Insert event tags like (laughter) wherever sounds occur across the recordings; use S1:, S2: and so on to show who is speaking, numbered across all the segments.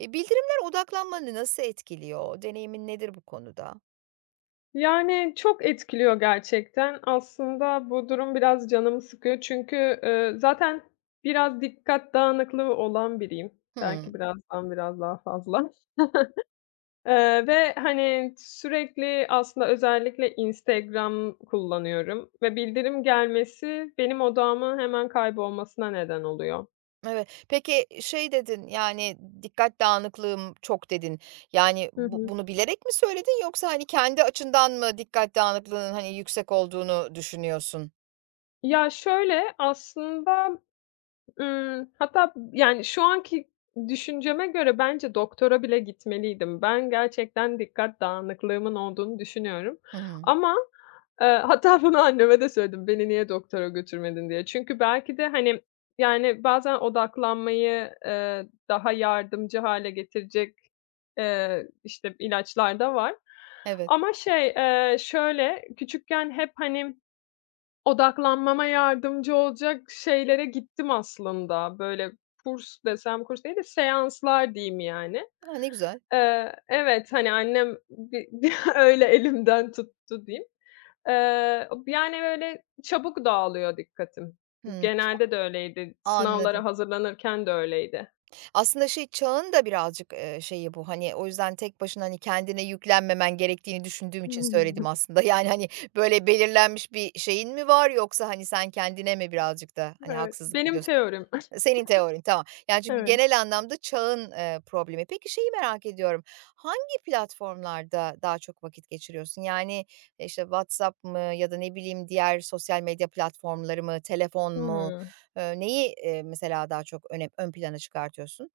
S1: Bildirimler odaklanmanı nasıl etkiliyor? Deneyimin nedir bu konuda?
S2: Yani, çok etkiliyor gerçekten. Aslında bu durum biraz canımı sıkıyor çünkü, zaten biraz dikkat dağınıklığı olan biriyim. Belki
S1: Hımm.
S2: birazdan biraz daha fazla, ve, hani, sürekli aslında özellikle Instagram kullanıyorum ve bildirim gelmesi benim odağımın hemen kaybolmasına neden oluyor.
S1: Evet. Peki, şey dedin, yani, "Dikkat dağınıklığım çok." dedin. Yani,
S2: Hı
S1: bu
S2: hı.
S1: bunu bilerek mi söyledin yoksa, hani, kendi açından mı dikkat dağınıklığının, hani, yüksek olduğunu düşünüyorsun?
S2: Ya, şöyle, aslında hatta, yani, şu anki düşünceme göre bence doktora bile gitmeliydim. Ben gerçekten dikkat dağınıklığımın olduğunu düşünüyorum
S1: Hı.
S2: ama, (laughs) hatta bunu anneme de söyledim, "Beni niye doktora götürmedin?" diye. Çünkü belki de, hani, yani, bazen odaklanmayı, daha yardımcı hâle getirecek, işte, ilaçlar da var
S1: Evet.
S2: ama şey, şöyle, küçükken hep, hani odaklanmama yardımcı olacak şeylere gittim aslında. Böyle kurs desem kurs değil de seanslar diyeyim yani.
S1: A, ne güzel.
S2: Evet, hani, annem bi (laughs) öyle elimden tuttu diyeyim. Yani, böyle çabuk dağılıyor dikkatim.
S1: Hımm.
S2: Genelde de öyleydi. Sınavlara
S1: Anladım.
S2: hazırlanırken de öyleydi.
S1: Aslında şey, çağın da birazcık, şeyi bu, hani, o yüzden tek başına, hani, kendine yüklenmemen gerektiğini düşündüğüm için söyledim
S2: (laughs)
S1: aslında. (laughs) Yani, hani, böyle belirlenmiş bir şeyin mi var yoksa, hani, sen kendine mi birazcık da, hani,
S2: Evet,
S1: haksızlık
S2: benim
S1: ediyorsun?
S2: teorim. (laughs)
S1: Senin teorin, tamam. Yani, çünkü
S2: Evet.
S1: genel anlamda çağın, problemi. Peki şeyi merak ediyorum, hangi platformlarda daha çok vakit geçiriyorsun? Yani, işte, WhatsApp mı ya da ne bileyim diğer sosyal medya platformları mı, telefon mu?
S2: Hımm.
S1: Neyi, mesela daha çok ön plana çıkartıyorsun?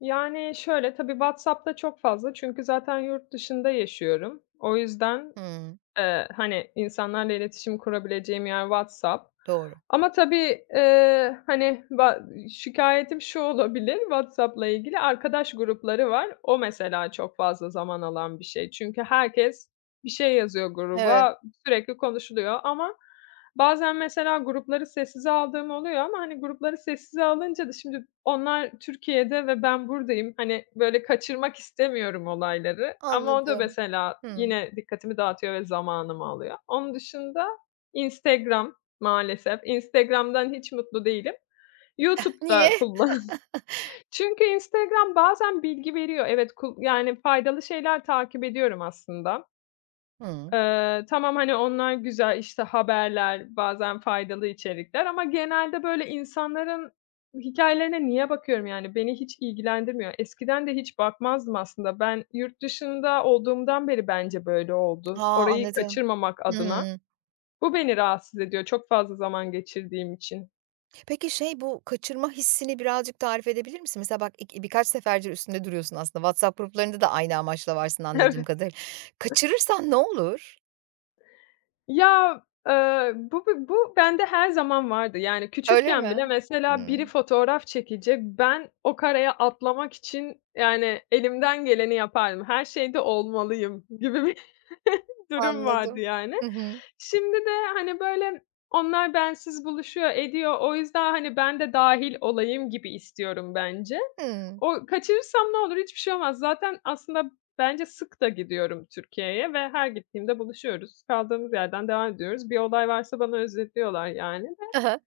S2: Yani, şöyle, tabii WhatsApp'ta çok fazla çünkü zaten yurt dışında yaşıyorum. O yüzden
S1: Hımm.
S2: Hani, insanlarla iletişim kurabileceğim yer WhatsApp.
S1: Doğru.
S2: Ama tabii, hani, şikâyetim şu olabilir WhatsApp'la ilgili, arkadaş grupları var. O mesela çok fazla zaman alan bir şey. Çünkü herkes bir şey yazıyor
S1: Evet,
S2: gruba, sürekli konuşuluyor ama bazen mesela grupları sessize aldığım oluyor ama, hani, grupları sessize alınca da şimdi onlar Türkiye'de ve ben buradayım. Hani, böyle, kaçırmak istemiyorum olayları ama o da
S1: anladım.
S2: mesela
S1: Hımm.
S2: yine dikkatimi dağıtıyor ve zamanımı alıyor. Onun dışında Instagram maalesef. Instagram'dan hiç mutlu değilim.
S1: Niye?
S2: YouTube'da kullan (laughs) çünkü Instagram bazen bilgi veriyor. Evet, yani, faydalı şeyler takip ediyorum aslında.
S1: Hımm.
S2: Tamam, hani, onlar güzel, işte, haberler, bazen faydalı içerikler ama genelde, böyle, insanların hikâyelerine niye bakıyorum, yani? Beni hiç ilgilendirmiyor. Eskiden de hiç bakmazdım aslında. Ben yurt dışında olduğumdan beri bence böyle
S1: Ha,
S2: oldu. Orayı
S1: anladım.
S2: kaçırmamak
S1: Hı
S2: adına.
S1: hı.
S2: Bu beni rahatsız ediyor çok fazla zaman geçirdiğim için.
S1: Peki, şey, bu kaçırma hissini birazcık tarif edebilir misin? Mesela bak ik birkaç seferdir üstünde duruyorsun aslında. WhatsApp gruplarında da aynı amaçla varsın
S2: (laughs)
S1: anladığım
S2: Evet.
S1: kadarıyla. Kaçırırsan ne olur?
S2: Ya, bu bende her zaman vardı. Yani
S1: Öyle
S2: küçükken bile
S1: mi?
S2: mesela biri
S1: Hımm.
S2: fotoğraf çekecek, ben o karaya atlamak için, yani, elimden geleni yapardım. Her şeyde olmalıyım gibi bir (laughs) durum vardı
S1: Anladım.
S2: yani.
S1: Hı hı.
S2: Şimdi de, hani, böyle, onlar bensiz buluşuyor, ediyor. O yüzden, hani, ben de dâhil olayım gibi istiyorum bence.
S1: Hımm.
S2: O kaçırırsam ne olur? Hiçbir şey olmaz. Zaten aslında bence sık da gidiyorum Türkiye'ye ve her gittiğimde buluşuyoruz. Kaldığımız yerden devam ediyoruz. Bir olay varsa bana özetliyorlar yani de
S1: Hı hı.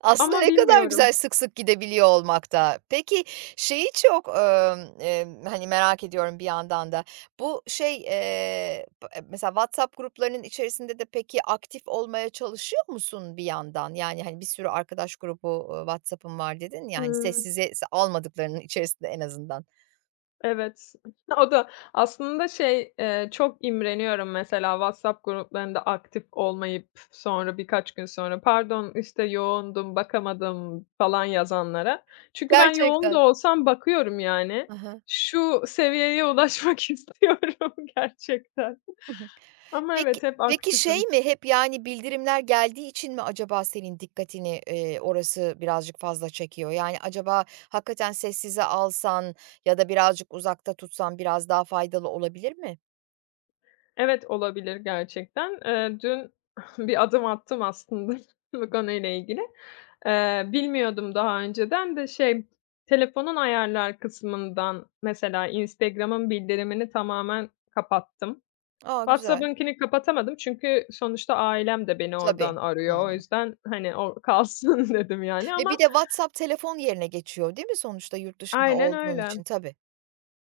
S1: Aslında
S2: ama
S1: ne kadar
S2: bilmiyorum.
S1: güzel sık sık gidebiliyor olmak da. Peki, şeyi çok, hani, merak ediyorum bir yandan da. Bu şey, b mesela WhatsApp gruplarının içerisinde de peki aktif olmaya çalışıyor musun bir yandan? Yani, hani, bir sürü arkadaş grubu, WhatsApp'ım var dedin ya, hani,
S2: Hımm,
S1: sessize almadıklarının içerisinde en azından.
S2: evet. (laughs) O da aslında şey, çok imreniyorum mesela WhatsApp gruplarında aktif olmayıp sonra birkaç gün sonra, "Pardon, işte, yoğundum, bakamadım." falan yazanlara. Çünkü ben yoğun da
S1: Gerçekten.
S2: olsam bakıyorum yani.
S1: Aha.
S2: Şu seviyeye ulaşmak (laughs) istiyorum gerçekten.
S1: (laughs)
S2: Ama
S1: Peki
S2: evet, hep
S1: peki şey
S2: aktifim.
S1: mi, hep, yani, bildirimler geldiği için mi acaba senin dikkatini, orası birazcık fazla çekiyor? Yani, acaba hakikaten sessize alsan ya da birazcık uzakta tutsan biraz daha faydalı olabilir mi?
S2: Evet, olabilir gerçekten. Dün (laughs) bir adım attım aslında (laughs) bu konuyla ilgili. Bilmiyordum daha önceden de şey, telefonun ayarlar kısmından mesela Instagram'ın bildirimini tamamen kapattım.
S1: A, güzel.
S2: WhatsApp'ınkini kapatamadım çünkü sonuçta ailem de beni oradan
S1: Tabii.
S2: arıyor. O
S1: Hımm.
S2: yüzden, hani, o kalsın (laughs) dedim yani
S1: E,
S2: ama
S1: bir de WhatsApp telefon yerine geçiyor, değil mi sonuçta yurt dışında
S2: aynen
S1: olduğun
S2: öyle.
S1: için? Tabii.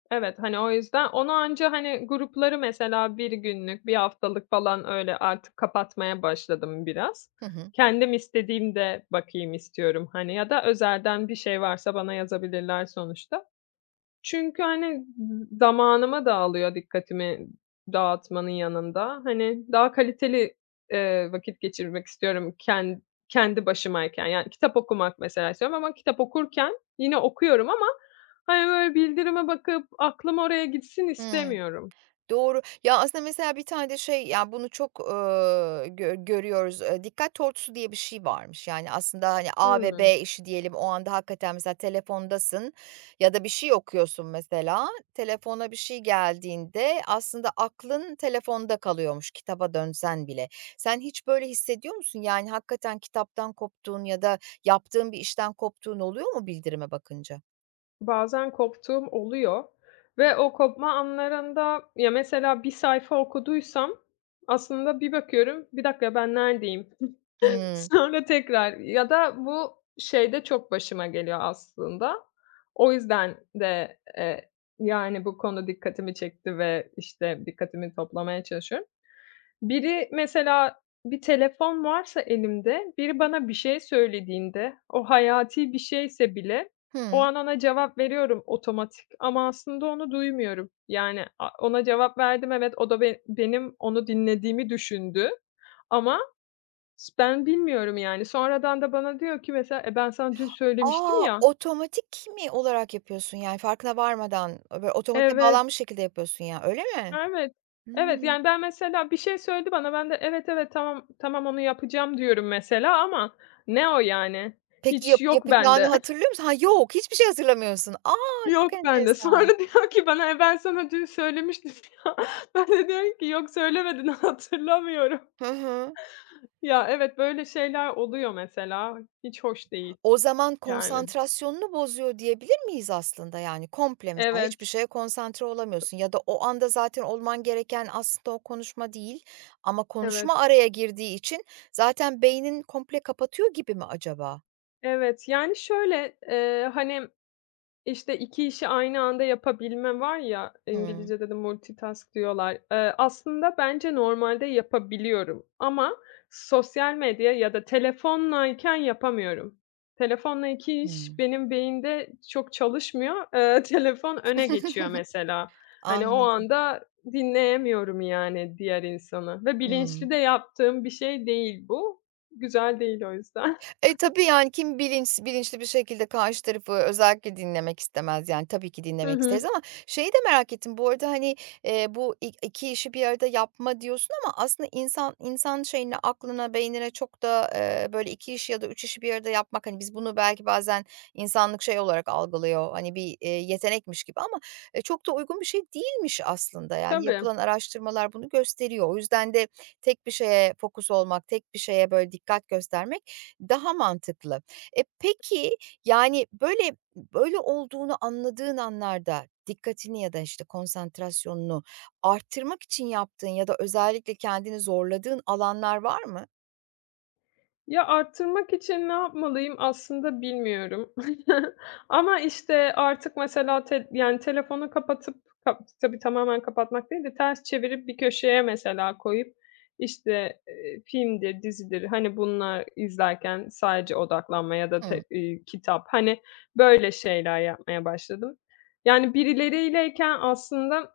S2: Evet, hani, o yüzden onu anca, hani, grupları mesela bir günlük, bir haftalık falan öyle artık kapatmaya başladım biraz.
S1: Hı hı.
S2: Kendim istediğimde bakayım istiyorum, hani, ya da özelden bir şey varsa bana yazabilirler sonuçta. Çünkü, hani, zamanımı da alıyor dikkatimi dağıtmanın yanında. Hani, daha kaliteli, vakit geçirmek istiyorum kendi başımayken. Yani, kitap okumak mesela istiyorum ama kitap okurken yine okuyorum ama, hani, böyle bildirime bakıp aklım oraya gitsin
S1: Hıı.
S2: istemiyorum.
S1: Doğru. Ya, aslında mesela bir tane de şey, ya, bunu çok, görüyoruz. Dikkat tortusu diye bir şey varmış. Yani, aslında, hani, A ve
S2: Hımm.
S1: B işi diyelim, o anda hakikaten mesela telefondasın ya da bir şey okuyorsun mesela. Telefona bir şey geldiğinde aslında aklın telefonda kalıyormuş kitaba dönsen bile. Sen hiç böyle hissediyor musun? Yani, hakikaten kitaptan koptuğun ya da yaptığın bir işten koptuğun oluyor mu bildirime bakınca?
S2: Bazen koptuğum oluyor ve o kopma anlarında ya, mesela bir sayfa okuduysam aslında bir bakıyorum, "Bir dakika, ben neredeyim?"
S1: Hıı.
S2: Sonra tekrar ya da bu şeyde çok başıma geliyor aslında. O yüzden de, yani, bu konu dikkatimi çekti ve, işte, dikkatimi toplamaya çalışıyorum. Biri mesela bir telefon varsa elimde, biri bana bir şey söylediğinde, o hayati bir şeyse bile o
S1: Hı.
S2: an ona cevap veriyorum otomatik ama aslında onu duymuyorum. Yani, ona cevap verdim, evet, o da benim onu dinlediğimi düşündü ama ben bilmiyorum yani. Sonradan da bana diyor ki mesela, "E, ben sana dün söylemiştim
S1: A!
S2: ya."
S1: Otomatik mi olarak yapıyorsun, yani, farkına varmadan, böyle, otomatiğe
S2: Evet,
S1: bağlanmış şekilde yapıyorsun, ya öyle mi?
S2: evet, evet.
S1: Hımm.
S2: Yani, ben mesela bir şey söyledi bana, ben de "Evet, evet, tamam, tamam onu yapacağım." diyorum mesela ama ne o yani?
S1: Peki
S2: Hiç yok
S1: yapacağını
S2: bende. (laughs)
S1: hatırlıyor musun? Ha, yok, hiçbir şey hatırlamıyorsun. A! Çok
S2: Yok bende.
S1: enteresan.
S2: Sonra diyor ki bana, "E, ben sana dün söylemiştim (laughs) ya." Ben de diyorum ki, "Yok söylemedin, (laughs) hatırlamıyorum."
S1: Hı hı.
S2: Ya, evet, böyle şeyler oluyor mesela. Hiç hoş değil
S1: O zaman
S2: yani.
S1: konsantrasyonunu bozuyor diyebilir miyiz aslında, yani? Komple mesela hiçbir
S2: Evet,
S1: şeye konsantre olamıyorsun ya da o anda zaten olman gereken aslında o konuşma değil ama
S2: evet,
S1: konuşma araya girdiği için zaten beynin komple kapatıyor gibi mi acaba?
S2: evet. Yani, şöyle, hani İşte 2 işi aynı anda yapabilme var ya,
S1: Hımm.
S2: İngilizcede de multitask diyorlar. Aslında bence normalde yapabiliyorum ama sosyal medya ya da telefondayken yapamıyorum. Telefonla 2 iş
S1: Hımm.
S2: benim beyinde çok çalışmıyor. (laughs) Telefon öne geçiyor mesela.
S1: (laughs)
S2: Hani, o
S1: Anladım.
S2: anda dinleyemiyorum, yani, diğer insanı ve
S1: Hıı.
S2: bilinçli de yaptığım bir şey değil bu. Güzel değil o yüzden.
S1: E, tabii, yani, kim bilinçli bir şekilde karşı tarafı özellikle dinlemek istemez, yani, tabii ki
S2: Hı
S1: dinlemek isteriz
S2: hı.
S1: ama şeyi de merak ettim bu arada, hani, bu ik 2 işi bir arada yapma diyorsun ama aslında insan şeyine, aklına, beynine çok da, böyle 2 işi ya da 3 işi bir arada yapmak, hani, biz bunu belki bazen insanlık şey olarak algılıyor, hani, bir, yetenekmiş gibi ama, çok da uygun bir şey değilmiş aslında,
S2: (laughs)
S1: yani,
S2: Tabii.
S1: yapılan araştırmalar bunu gösteriyor. O yüzden de tek bir şeye fokus olmak, tek bir şeye böyle dikkat göstermek daha mantıklı. E, peki, yani, böyle olduğunu anladığın anlarda dikkatini ya da, işte, konsantrasyonunu arttırmak için yaptığın ya da özellikle kendini zorladığın alanlar var mı?
S2: Ya, arttırmak için ne yapmalıyım aslında bilmiyorum. (laughs) Ama, işte, artık mesela yani, telefonu kapatıp tabii tamamen kapatmak değil de ters çevirip bir köşeye mesela koyup, işte, filmdir, dizidir, hani, bunlar izlerken sadece odaklanma ya da
S1: Hıı.
S2: te kitap, hani, böyle şeyler yapmaya başladım. Yani, birileriyleken aslında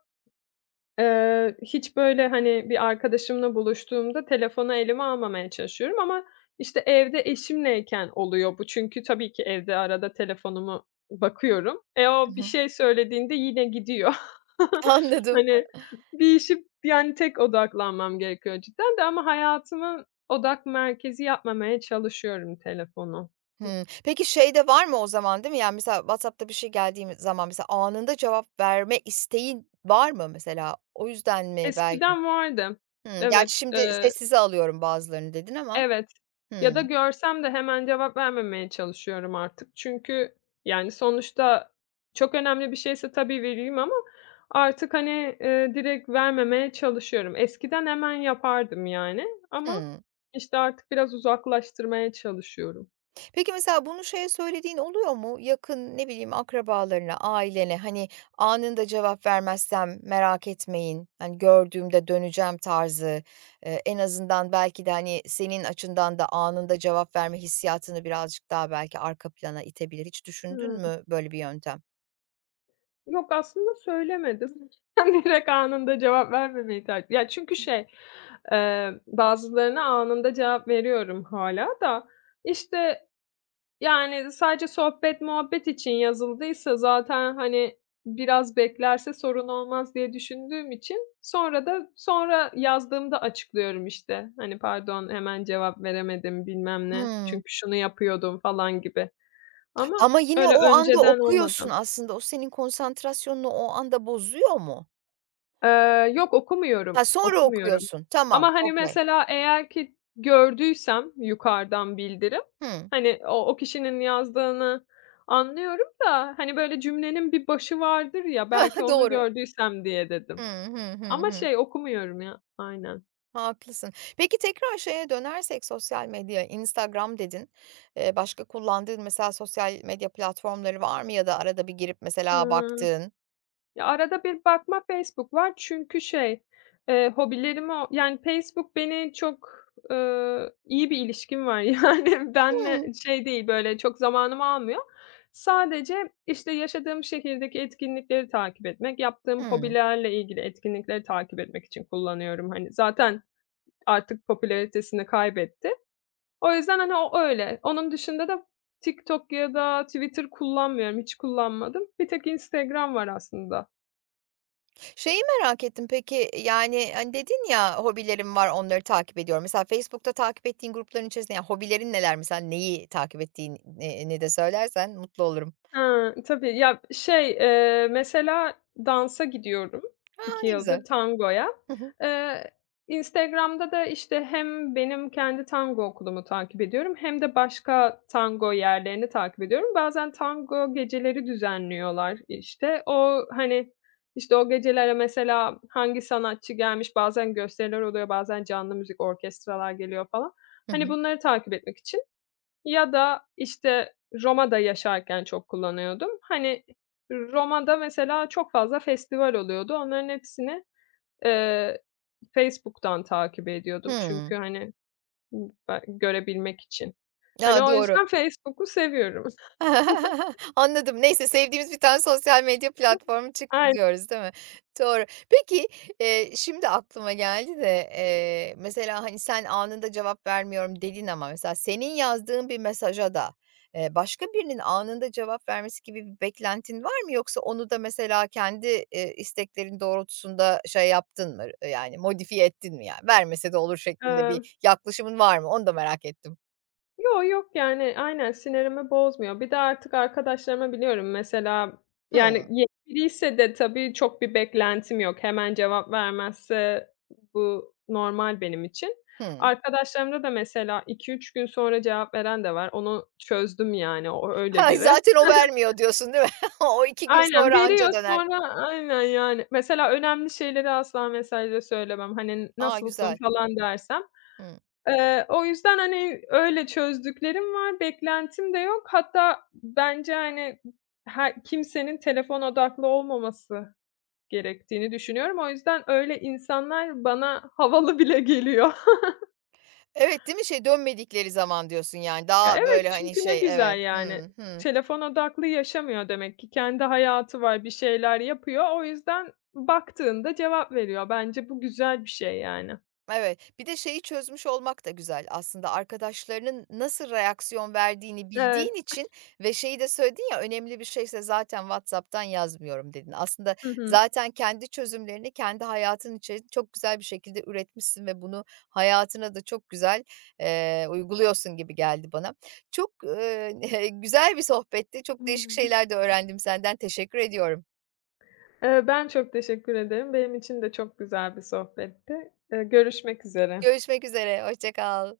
S2: Hiç, böyle, hani, bir arkadaşımla buluştuğumda telefonu elime almamaya çalışıyorum ama, işte, evde eşimleyken oluyor bu. Çünkü tabii ki evde arada telefonuma bakıyorum. E,
S1: Hı
S2: o bir
S1: hı.
S2: şey söylediğinde yine gidiyor.
S1: (laughs)
S2: (laughs)
S1: Anladım.
S2: Hani, bir işe, yani, tek odaklanmam gerekiyor cidden de ama hayatımın odak merkezi yapmamaya çalışıyorum telefonu.
S1: Hıı. Peki, şey de var mı o zaman, değil mi? Yani, mesela WhatsApp'ta bir şey geldiği zaman mesela anında cevap verme isteğin var mı mesela? O yüzden mi belki?
S2: Eskiden vardı.
S1: Hıı. Gerçi
S2: Evet,
S1: şimdi sessize alıyorum bazılarını dedin ama.
S2: evet. Ya
S1: Hıı.
S2: da görsem de hemen cevap vermemeye çalışıyorum artık. Çünkü, yani, sonuçta çok önemli bir şeyse tabii vereyim ama artık, hani, direkt vermemeye çalışıyorum. Eskiden hemen yapardım yani ama
S1: Hıı.
S2: işte, artık biraz uzaklaştırmaya çalışıyorum.
S1: Peki mesela bunu şeye söylediğin oluyor mu? Yakın, ne bileyim, akrabalarına, ailene, hani, anında cevap vermezsem merak etmeyin, hani, gördüğümde döneceğim tarzı, en azından belki de, hani, senin açından da anında cevap verme hissiyatını birazcık daha belki arka plana itebilir. Hiç düşündün
S2: Hıı.
S1: mü böyle bir yöntem?
S2: Yok, aslında söylemedim. (laughs) Direkt anında cevap vermemeyi tercih ya, çünkü şey, bazılarına anında cevap veriyorum hâlâ da, işte, yani, sadece sohbet muhabbet için yazıldıysa zaten, hani, biraz beklerse sorun olmaz diye düşündüğüm için sonra da sonra yazdığımda açıklıyorum, işte. Hani, "Pardon, hemen cevap veremedim." bilmem ne.
S1: Hımm.
S2: "Çünkü şunu yapıyordum." falan gibi ama
S1: Ama yine
S2: öyle
S1: o anda
S2: önceden
S1: okuyorsun
S2: olmadı.
S1: aslında. O senin konsantrasyonunu o anda bozuyor mu?
S2: Yok okumuyorum,
S1: Ha, sonra
S2: okumuyorum.
S1: okuyorsun. Tamam,
S2: Ama, hani,
S1: okay.
S2: mesela eğer ki gördüysem yukarıdan bildirim,
S1: Hımm.
S2: hani, o kişinin yazdığını anlıyorum da, hani, böyle cümlenin bir başı vardır ya, belki
S1: (laughs)
S2: onu
S1: Doğru.
S2: gördüysem diye dedim.
S1: Hımm. Hı hı,
S2: Ama
S1: hı.
S2: şey okumuyorum ya. Aynen.
S1: Haklısın. Peki tekrar şeye dönersek sosyal medya, Instagram dedin. Başka kullandığın mesela sosyal medya platformları var mı ya da arada bir girip mesela
S2: Iıı
S1: baktığın?
S2: ya, arada bir bakma Facebook var çünkü şey, hobilerimi o yani Facebook beni çok, iyi bir ilişkim var. (laughs) Yani benle
S1: Hmm.
S2: şey değil, böyle, çok zamanımı almıyor. Sadece, işte, yaşadığım şehirdeki etkinlikleri takip etmek, yaptığım
S1: Hımm.
S2: hobilerle ilgili etkinlikleri takip etmek için kullanıyorum. Hani, zaten artık popülaritesini kaybetti. O yüzden, hani, o öyle. Onun dışında da TikTok ya da Twitter kullanmıyorum, hiç kullanmadım. Bir tek Instagram var aslında.
S1: Şeyi merak ettim peki, yani, hani, dedin ya, "Hobilerim var, onları takip ediyorum." Mesela Facebook'ta takip ettiğin grupların içerisinde, yani, hobilerin neler mesela? Neyi takip ettiğin ne ni de söylersen mutlu olurum.
S2: Hıı, tabii. Ya, şey, mesela dansa gidiyorum
S1: A,
S2: 2
S1: ne güzel.
S2: yıldır, tangoya.
S1: Hı hı.
S2: Eee, Instagram'da da, işte, hem benim kendi tango okulumu takip ediyorum hem de başka tango yerlerini takip ediyorum. Bazen tango geceleri düzenliyorlar, işte. O, hani, işte, o gecelere mesela hangi sanatçı gelmiş, bazen gösteriler oluyor, bazen canlı müzik, orkestralar geliyor falan.
S1: Hı
S2: Hani,
S1: hı.
S2: bunları takip etmek için ya da, işte, Roma'da yaşarken çok kullanıyordum. Hani, Roma'da mesela çok fazla festival oluyordu. Onların hepsini, eee, Facebook'tan takip ediyordum
S1: Hımm.
S2: çünkü, hani, ımm, görebilmek için. Hani,
S1: A,
S2: o
S1: doğru.
S2: yüzden Facebook'u seviyorum. (laughs)
S1: (laughs) Anladım. Neyse, sevdiğimiz bir tane sosyal medya platformu çıktı diyoruz, değil mi? Doğru. Peki, şimdi aklıma geldi de, mesela, hani, sen anında cevap vermiyorum dedin ama mesela senin yazdığın bir mesaja da, başka birinin anında cevap vermesi gibi bir beklentin var mı? Yoksa onu da mesela kendi, isteklerin doğrultusunda şey yaptın mı, yani modifiye ettin mi yani? Vermese de olur şeklinde
S2: Aynen.
S1: bir yaklaşımın var mı? Onu da merak ettim.
S2: Yo, yok, yani, aynen, sinirimi bozmuyor. Bir de artık arkadaşlarıma biliyorum mesela, yani,
S1: Hıı.
S2: yeni biriyse de tabii çok bir beklentim yok. Hemen cevap vermezse bu normal benim için.
S1: Hı.
S2: Arkadaşlarımda da mesela iki üç gün sonra cevap veren de var. Onu çözdüm, yani, o öyle
S1: Ha,
S2: biri.
S1: zaten o vermiyor diyorsun, değil mi? (laughs) O
S2: (laughs)
S1: 2 gün
S2: Aynen,
S1: sonra anca
S2: veriyor
S1: döner.
S2: sonra aynen, yani. Mesela önemli şeyleri asla mesajda söylemem. Hani,
S1: A,
S2: "Nasılsın?"
S1: güzel.
S2: falan dersem
S1: Hımm.
S2: O yüzden, hani, öyle çözdüklerim var, beklentim de yok. Hatta bence, hani, her kimsenin telefon odaklı olmaması gerektiğini düşünüyorum. O yüzden öyle insanlar bana havalı bile geliyor. (laughs)
S1: Evet, değil mi? Şey, dönmedikleri zaman diyorsun, yani,
S2: Ya,
S1: daha, böyle,
S2: evet,
S1: hani,
S2: çünkü ne
S1: şey
S2: güzel,
S1: Evet.
S2: yani.
S1: Hımm, hı.
S2: Telefon odaklı yaşamıyor demek ki. Kendi hayatı var, bir şeyler yapıyor. O yüzden baktığında cevap veriyor. Bence bu güzel bir şey, yani.
S1: Evet, bir de şeyi çözmüş olmak da güzel aslında arkadaşlarının nasıl reaksiyon verdiğini
S2: Evet.
S1: bildiğin için ve şeyi de söyledin ya, "Önemli bir şeyse zaten WhatsApp'tan yazmıyorum." dedin. Aslında
S2: Hı
S1: zaten kendi çözümlerini kendi hayatın için çok güzel bir şekilde üretmişsin ve bunu hayatına da çok güzel, uyguluyorsun gibi geldi bana. Çok, (laughs) güzel bir sohbetti. Çok değişik
S2: hı.
S1: şeyler de öğrendim senden. Teşekkür ediyorum.
S2: Ben çok teşekkür ederim. Benim için de çok güzel bir sohbetti. Görüşmek üzere.
S1: Görüşmek üzere, hoşça kal.